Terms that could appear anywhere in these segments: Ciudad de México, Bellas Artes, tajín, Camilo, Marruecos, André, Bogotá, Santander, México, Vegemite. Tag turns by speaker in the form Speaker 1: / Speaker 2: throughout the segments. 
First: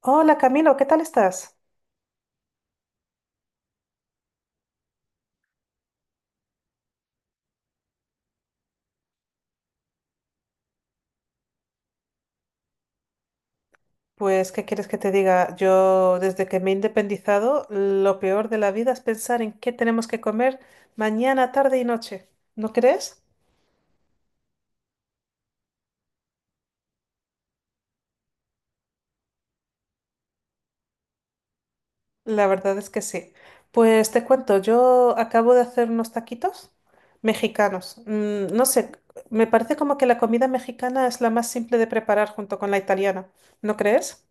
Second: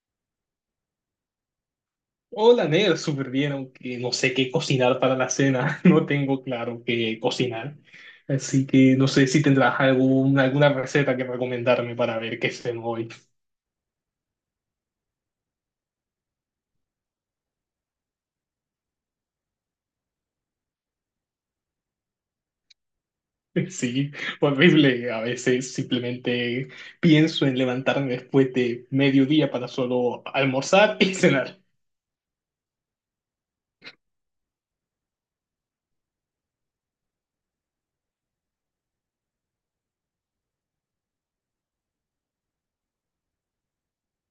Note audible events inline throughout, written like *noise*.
Speaker 1: Hola Camilo, ¿qué tal estás?
Speaker 2: Hola, Nel, súper bien, aunque no sé qué cocinar para la cena, *laughs* no tengo claro qué cocinar. Así que no sé si tendrás alguna receta que recomendarme para ver qué ceno hoy. *laughs*
Speaker 1: Pues, ¿qué quieres que te diga? Yo, desde que me he independizado, lo peor de la vida es pensar en qué tenemos que comer mañana, tarde y noche. ¿No crees?
Speaker 2: Sí, horrible. A veces simplemente pienso en levantarme después de mediodía para solo almorzar y *laughs* cenar.
Speaker 1: La verdad es que sí. Pues te cuento, yo acabo de hacer unos taquitos mexicanos. No sé, me parece como que la comida mexicana es la más simple de preparar junto con la italiana. ¿No crees?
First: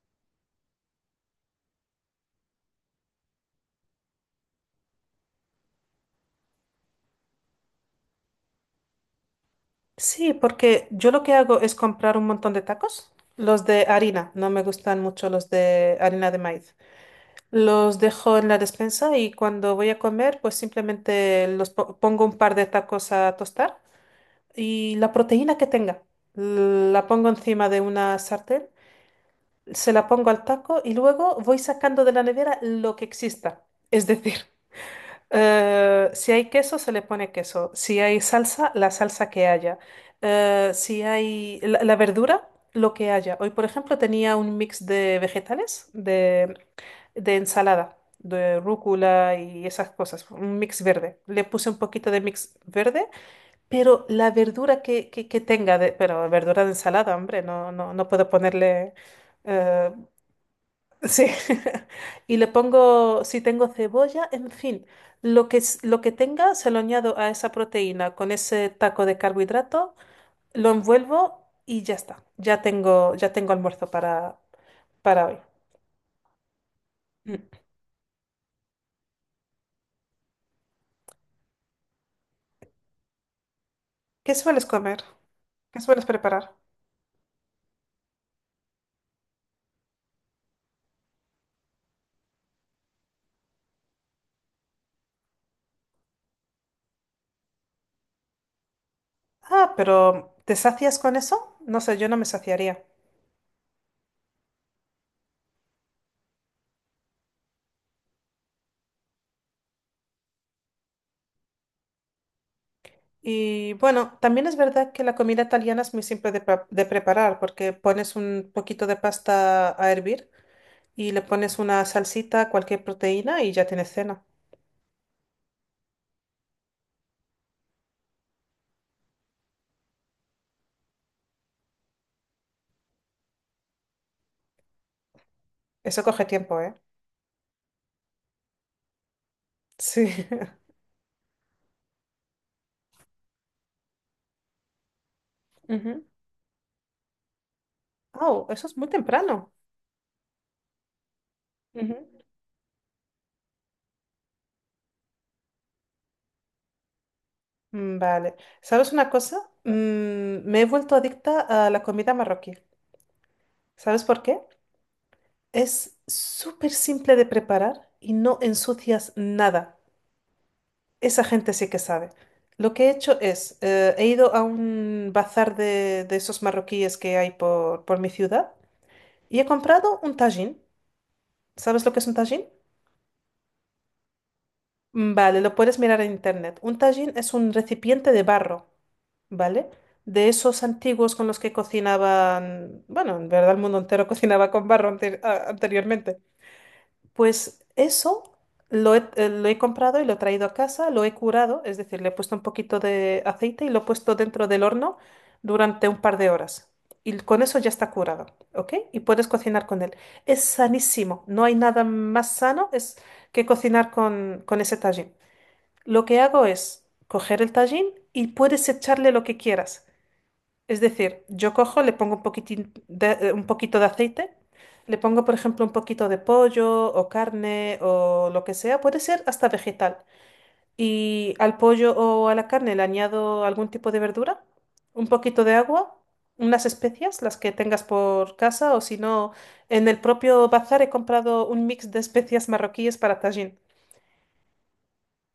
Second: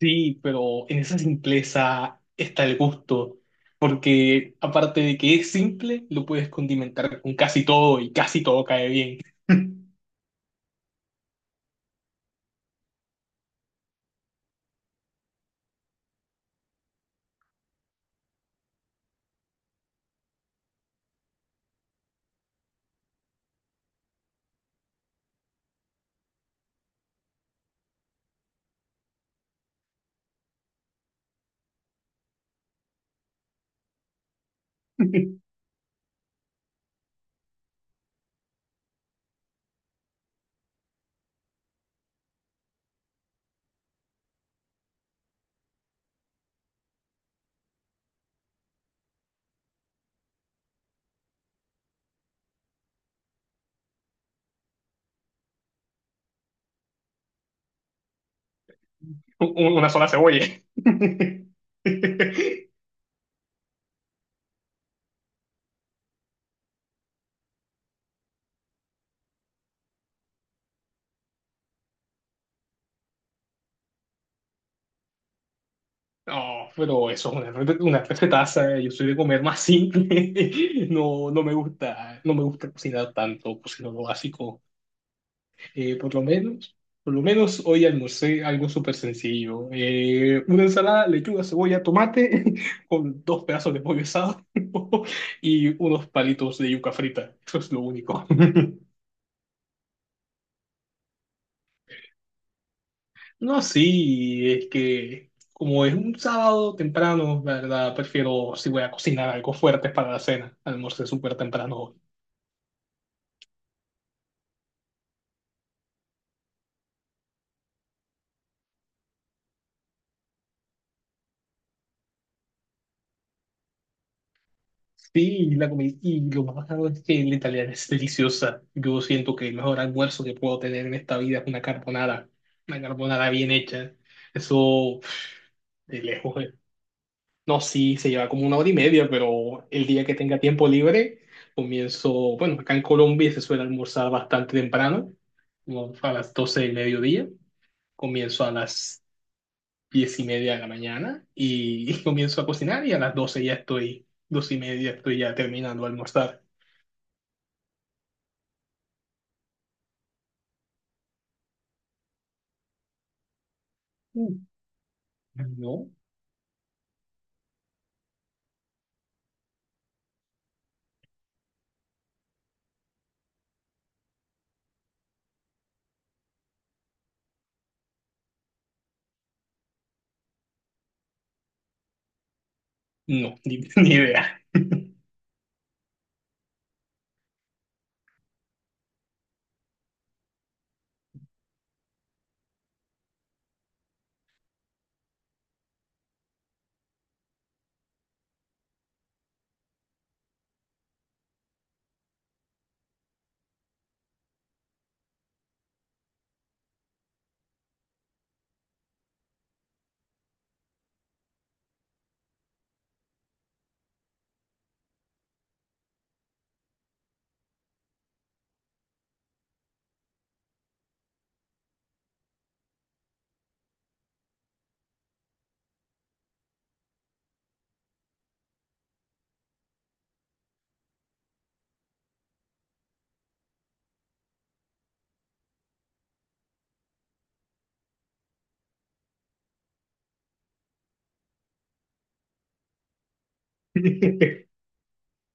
Speaker 2: Sí, pero en esa simpleza está el gusto, porque aparte de que es simple, lo puedes condimentar con casi todo y casi todo cae bien.
Speaker 1: Sí, porque yo lo que hago es comprar un montón de tacos. Los de harina, no me gustan mucho los de harina de maíz. Los dejo en la despensa y cuando voy a comer, pues simplemente pongo un par de tacos a tostar y la proteína que tenga, la pongo encima de una sartén, se la pongo al taco y luego voy sacando de la nevera lo que exista. Es decir,
Speaker 2: *laughs*
Speaker 1: si hay queso, se le pone queso. Si hay salsa, la salsa que haya. Si hay la verdura, lo que haya. Hoy, por ejemplo, tenía un mix de vegetales, de ensalada, de rúcula y esas cosas, un mix verde. Le puse un poquito de mix verde, pero la verdura que tenga, pero verdura de ensalada, hombre, no, no, no puedo ponerle...
Speaker 2: Una
Speaker 1: eh,
Speaker 2: sola cebolla.
Speaker 1: Sí,
Speaker 2: *laughs*
Speaker 1: *laughs* y le pongo, si tengo cebolla, en fin, lo que, lo que tenga se lo añado a esa proteína con ese taco de carbohidrato, lo envuelvo y ya está. Ya tengo almuerzo para hoy.
Speaker 2: No, pero eso es
Speaker 1: Mm.
Speaker 2: una recetaza. Yo soy de comer más simple. *laughs* No, no me gusta cocinar tanto, cocino lo
Speaker 1: ¿Qué
Speaker 2: básico.
Speaker 1: sueles comer? ¿Qué
Speaker 2: Eh,
Speaker 1: sueles
Speaker 2: por lo
Speaker 1: preparar?
Speaker 2: menos, por lo menos hoy almorcé algo súper sencillo. Una ensalada, lechuga, cebolla, tomate, *laughs* con dos pedazos de pollo asado *laughs* y unos palitos de yuca frita. Eso es lo único. *laughs*
Speaker 1: Ah, pero ¿te sacias con eso? No sé, yo no me saciaría.
Speaker 2: No, sí, es que como es un sábado temprano, la verdad, prefiero si voy a cocinar algo fuerte para la cena. Almorcé súper temprano hoy.
Speaker 1: Y bueno, también es verdad que la comida italiana es muy simple de preparar porque pones un poquito de pasta a hervir, y le pones una salsita, cualquier proteína y ya tienes cena.
Speaker 2: Sí, y lo más bacano es que la italiana es deliciosa. Yo siento que el mejor almuerzo que puedo tener en esta vida es una carbonara. Una carbonara bien hecha. Eso,
Speaker 1: Eso
Speaker 2: de
Speaker 1: coge
Speaker 2: lejos.
Speaker 1: tiempo, ¿eh?
Speaker 2: No, sí, se lleva como una hora y media, pero el día
Speaker 1: Sí.
Speaker 2: que tenga tiempo libre, bueno, acá en Colombia se suele almorzar bastante temprano,
Speaker 1: *laughs*
Speaker 2: como
Speaker 1: Ujú.
Speaker 2: a las 12 del mediodía. Comienzo
Speaker 1: Oh,
Speaker 2: a
Speaker 1: eso es muy
Speaker 2: las
Speaker 1: temprano.
Speaker 2: 10:30 de la mañana y
Speaker 1: Ujú.
Speaker 2: comienzo a cocinar y a las 12 12:30 estoy ya terminando de almorzar.
Speaker 1: Vale. ¿Sabes una cosa? Me he vuelto adicta a la comida marroquí. ¿Sabes por
Speaker 2: Mm.
Speaker 1: qué?
Speaker 2: No,
Speaker 1: Es súper simple de preparar y no ensucias nada. Esa gente sí que sabe. Lo que he hecho es, he ido a un bazar de esos marroquíes que hay por mi ciudad y he comprado un tajín. ¿Sabes lo que es un tajín?
Speaker 2: no, ni idea.
Speaker 1: Vale, lo puedes mirar en internet. Un tajín es un recipiente de barro, ¿vale? De esos antiguos con los que cocinaban, bueno, en verdad el mundo entero *laughs* cocinaba con barro anteriormente. Pues eso lo he comprado y lo he traído a casa, lo he curado, es decir, le he puesto un poquito de aceite y lo he puesto dentro del horno durante un par de horas. Y con eso ya está curado, ¿ok? Y puedes cocinar con él. Es sanísimo, no hay nada más sano es que cocinar con ese tajín. Lo que hago es coger el tajín y puedes echarle lo que quieras. Es decir, yo cojo, le pongo un poquito de aceite, le pongo, por ejemplo, un poquito de pollo o carne o lo que sea, puede ser hasta vegetal. Y al pollo o a la carne le añado algún tipo de verdura, un poquito de agua, unas especias, las que tengas por casa, o si no, en el propio bazar he comprado un mix de especias marroquíes para tajín.
Speaker 2: *laughs*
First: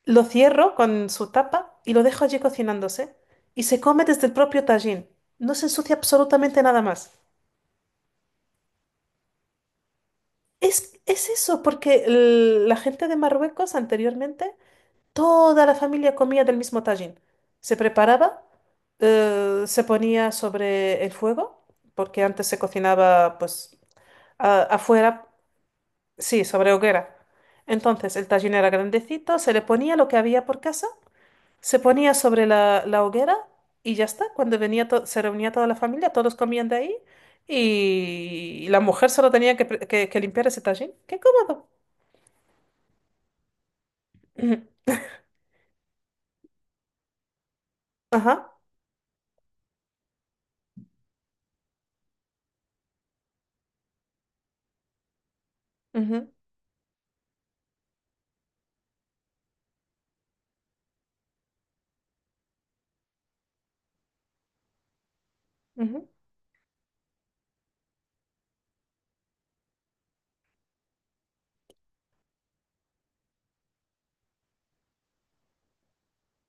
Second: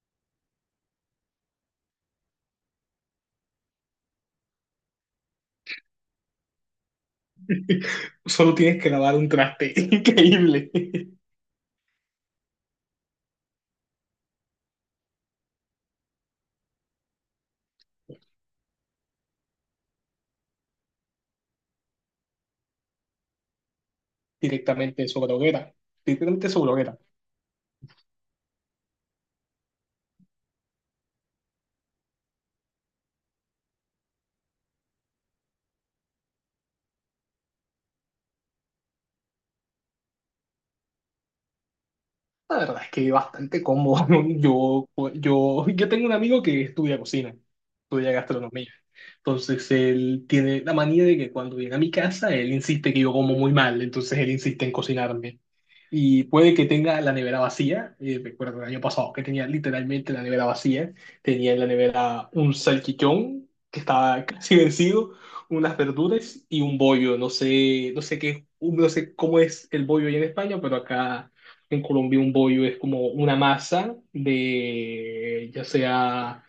Speaker 1: Lo cierro con su tapa y lo dejo allí cocinándose. Y se come desde el propio tajín. No se ensucia absolutamente nada más.
Speaker 2: Solo tienes que lavar un traste *laughs* increíble.
Speaker 1: Es eso, porque la gente de Marruecos anteriormente, toda la familia comía del mismo tajín. Se preparaba, se ponía sobre el fuego, porque antes se cocinaba pues
Speaker 2: Directamente
Speaker 1: afuera,
Speaker 2: sobre hoguera,
Speaker 1: sí,
Speaker 2: directamente sobre
Speaker 1: sobre
Speaker 2: hoguera.
Speaker 1: hoguera. Entonces el tajín era grandecito, se le ponía lo que había por casa. Se ponía sobre la hoguera y ya está. Cuando venía se reunía toda la familia, todos comían de ahí y la mujer solo tenía que limpiar ese tajín. ¡Qué cómodo!
Speaker 2: La verdad es que bastante cómodo, ¿no?
Speaker 1: *clears throat* Ujú.
Speaker 2: Yo tengo un amigo que estudia cocina, estudia
Speaker 1: Ajá,
Speaker 2: gastronomía. Entonces él tiene la manía de que cuando viene a mi casa, él insiste que yo como muy mal, entonces él insiste en cocinarme y
Speaker 1: ujú,
Speaker 2: puede que tenga la nevera vacía. Recuerdo el año pasado que tenía literalmente la nevera vacía. Tenía en la nevera un salchichón que estaba *laughs* casi vencido, unas
Speaker 1: ujú,
Speaker 2: verduras y un bollo. No sé cómo es el bollo allá en España, pero acá en Colombia un bollo es como una masa de, ya sea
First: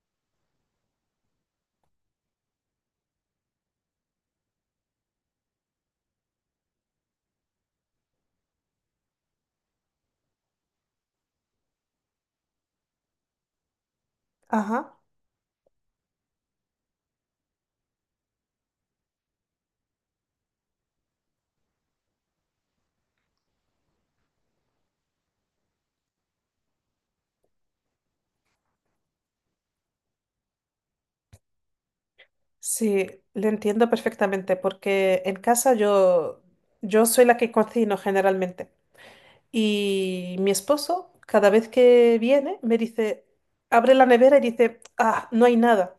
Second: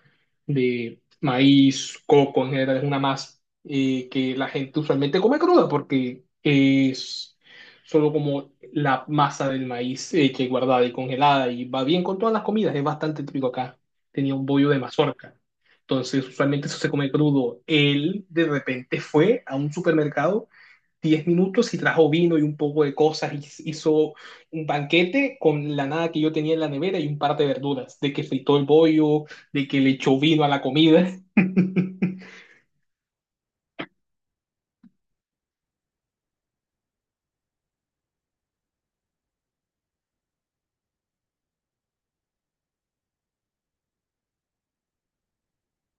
Speaker 2: de maíz, coco en general, es una masa que la gente usualmente come cruda porque es solo como la masa del maíz hecha que guardada y congelada y va bien con todas las comidas, es bastante típico acá. Tenía un bollo de
Speaker 1: ajá.
Speaker 2: mazorca. Entonces, usualmente eso se come crudo. Él de repente fue a un supermercado 10 minutos y trajo vino y un poco de cosas y hizo un banquete con la nada que yo tenía en la nevera y un par de verduras, de que fritó el bollo, de que le echó vino a la comida. *laughs*
Speaker 1: Sí, le entiendo perfectamente porque en casa yo soy la que cocino generalmente y mi esposo cada vez que viene me dice, abre la nevera y dice, ah, no hay nada.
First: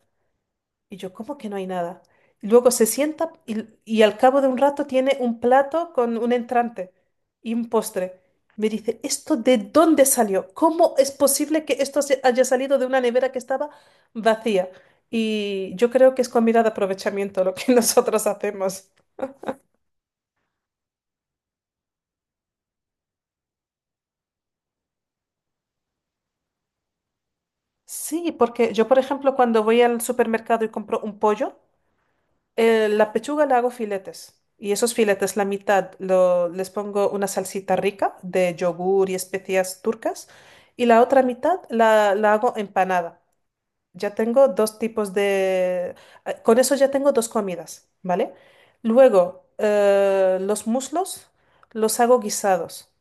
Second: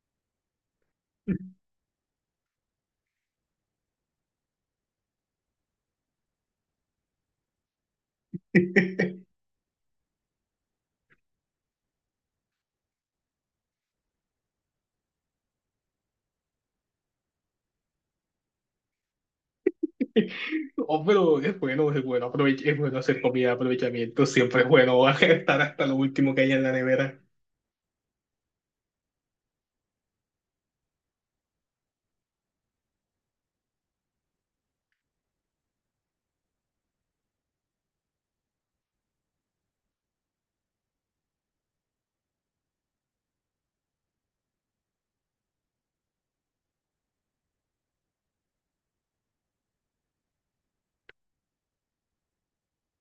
Speaker 1: Y yo, ¿cómo que no hay nada? Y luego se sienta y al cabo de un rato tiene un plato con un entrante y un postre. Me dice, ¿esto de dónde salió? ¿Cómo es posible que esto se haya salido de una nevera que estaba vacía? Y yo creo que es comida de aprovechamiento lo que *laughs* nosotros hacemos.
Speaker 2: Oh, pero es bueno, es bueno, es bueno hacer comida, aprovechamiento, siempre es bueno *laughs* estar hasta lo último que hay en la nevera.
Speaker 1: Sí, porque yo, por ejemplo, cuando voy al supermercado y compro un pollo, la pechuga la hago filetes y esos filetes, la mitad, les pongo una salsita rica de yogur y especias turcas y la otra mitad la hago empanada. Ya tengo dos tipos de... con eso ya tengo dos comidas, ¿vale? Luego, los muslos los hago guisados.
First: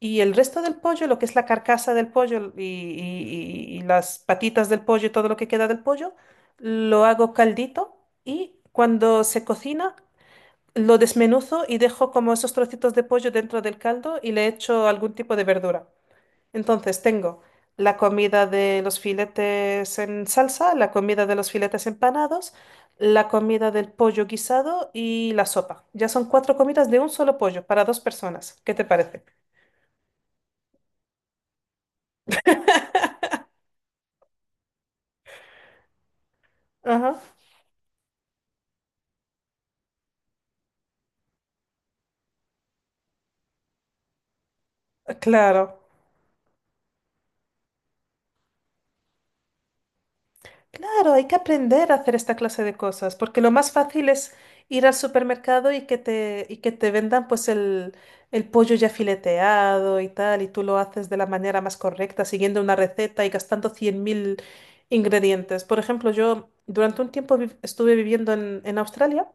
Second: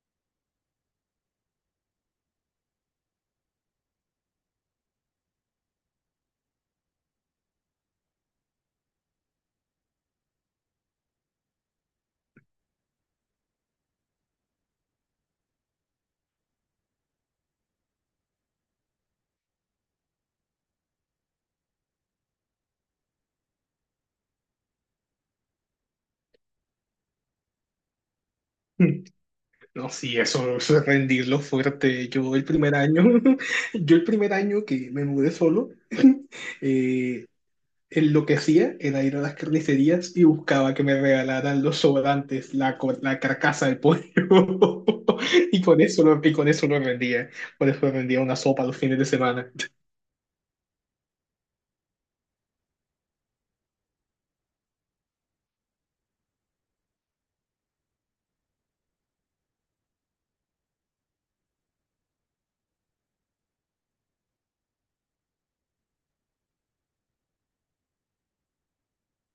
Speaker 1: Y el resto del pollo, lo que es la carcasa del pollo y las patitas del pollo y todo lo que queda del pollo, lo hago caldito y cuando se cocina lo desmenuzo y dejo como esos trocitos de pollo dentro del caldo y le echo algún tipo de verdura. Entonces tengo la comida de los filetes en salsa, la comida de los filetes empanados, la comida del pollo guisado y la sopa. Ya son cuatro comidas de un solo pollo para dos personas. ¿Qué te
Speaker 2: *laughs*
Speaker 1: parece?
Speaker 2: No, sí, eso es rendirlo fuerte. Yo el primer año, *laughs* yo el primer año que me mudé solo, *laughs* eh,
Speaker 1: Ajá.
Speaker 2: en lo que hacía era ir a las carnicerías y buscaba que me regalaran los sobrantes, la carcasa del pollo. *laughs* Y
Speaker 1: Claro,
Speaker 2: con eso lo, y con eso lo rendía. Con eso rendía una sopa los fines de semana.
Speaker 1: claro, hay que aprender a hacer esta clase de cosas, porque lo más fácil es ir al supermercado y que te vendan pues el pollo ya fileteado y tal, y tú lo haces de la manera más correcta, siguiendo una receta y gastando 100.000 ingredientes. Por ejemplo, yo durante un tiempo estuve viviendo en Australia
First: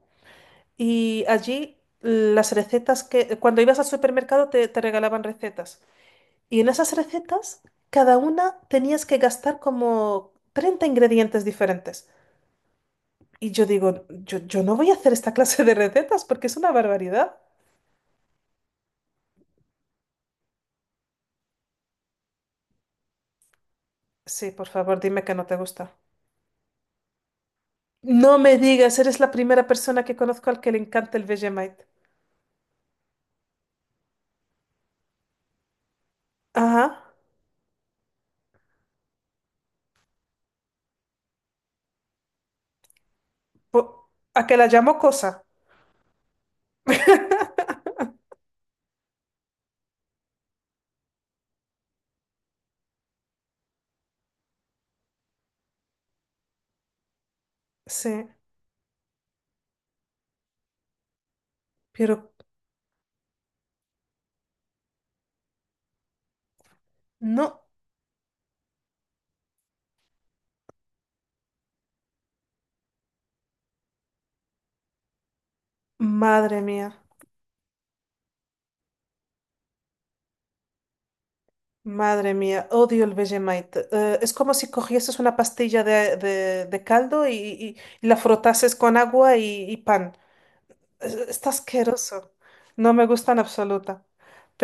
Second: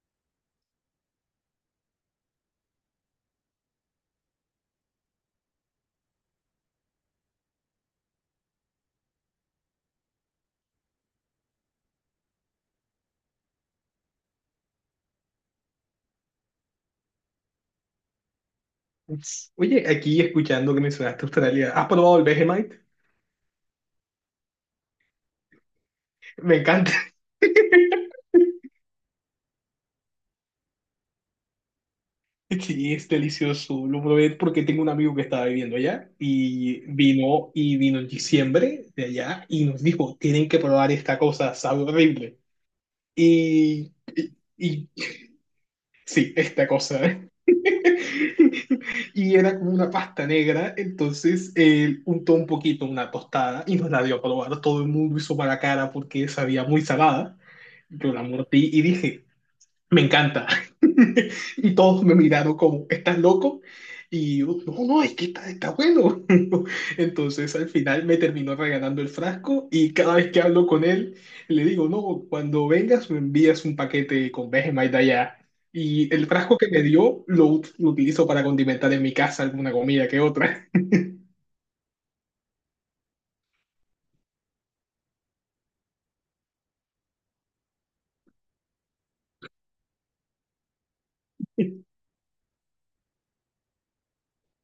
Speaker 1: y allí las recetas que, cuando ibas al supermercado te regalaban recetas. Y en esas recetas, cada una tenías que gastar como 30 ingredientes diferentes. Y yo digo, yo no voy a hacer esta *laughs* clase de recetas porque es una barbaridad.
Speaker 2: Ups. Oye, aquí escuchando que mencionaste Australia, ¿has probado el Vegemite?
Speaker 1: Sí, por favor, dime que no te gusta.
Speaker 2: Me encanta. *laughs*
Speaker 1: No me digas, eres la primera persona que conozco al que le encanta el Vegemite.
Speaker 2: Sí, es delicioso. Lo probé porque tengo un amigo que estaba viviendo allá y
Speaker 1: Ajá.
Speaker 2: vino en diciembre de allá y nos dijo, tienen que probar esta cosa, sabe horrible. Y,
Speaker 1: po-
Speaker 2: y,
Speaker 1: a que la
Speaker 2: y-
Speaker 1: llamo cosa.
Speaker 2: sí, esta cosa. *laughs*
Speaker 1: *laughs*
Speaker 2: Y era como una pasta negra, entonces él untó un poquito una tostada y nos la dio a probar. Todo el mundo hizo mala cara porque sabía muy salada. Yo la
Speaker 1: Sí,
Speaker 2: mordí y dije, me encanta. *laughs* Y todos me
Speaker 1: pero
Speaker 2: miraron como, ¿estás loco? Y yo, no, no, es que está bueno. *laughs* Entonces
Speaker 1: no,
Speaker 2: al final me terminó regalando el frasco y cada vez que hablo con él, le digo, no, cuando vengas me envías un paquete con Vegemite de allá. Y el frasco
Speaker 1: madre
Speaker 2: que me
Speaker 1: mía.
Speaker 2: dio lo utilizo para condimentar en mi casa alguna comida que otra.
Speaker 1: Madre mía, odio el Vegemite. Es como si cogieses una pastilla de caldo y la frotases con agua y pan. Está
Speaker 2: *laughs*
Speaker 1: asqueroso. No me gusta en absoluta.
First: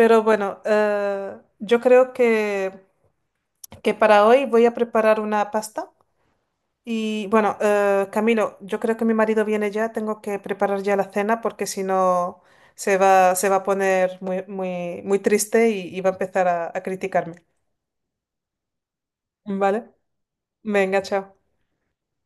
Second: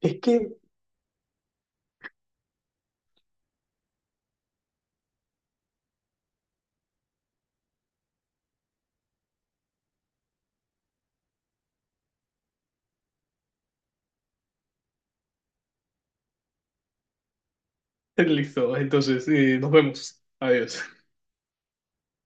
Speaker 2: Es que,
Speaker 1: bueno, yo creo que para hoy voy a preparar una pasta. Y bueno, Camilo, yo creo que mi marido viene ya. Tengo que preparar ya la cena porque si no se va, se va a poner muy, muy, muy triste y va a empezar a criticarme.
Speaker 2: Listo, entonces nos
Speaker 1: ¿Vale?
Speaker 2: vemos. Adiós.
Speaker 1: Venga, chao.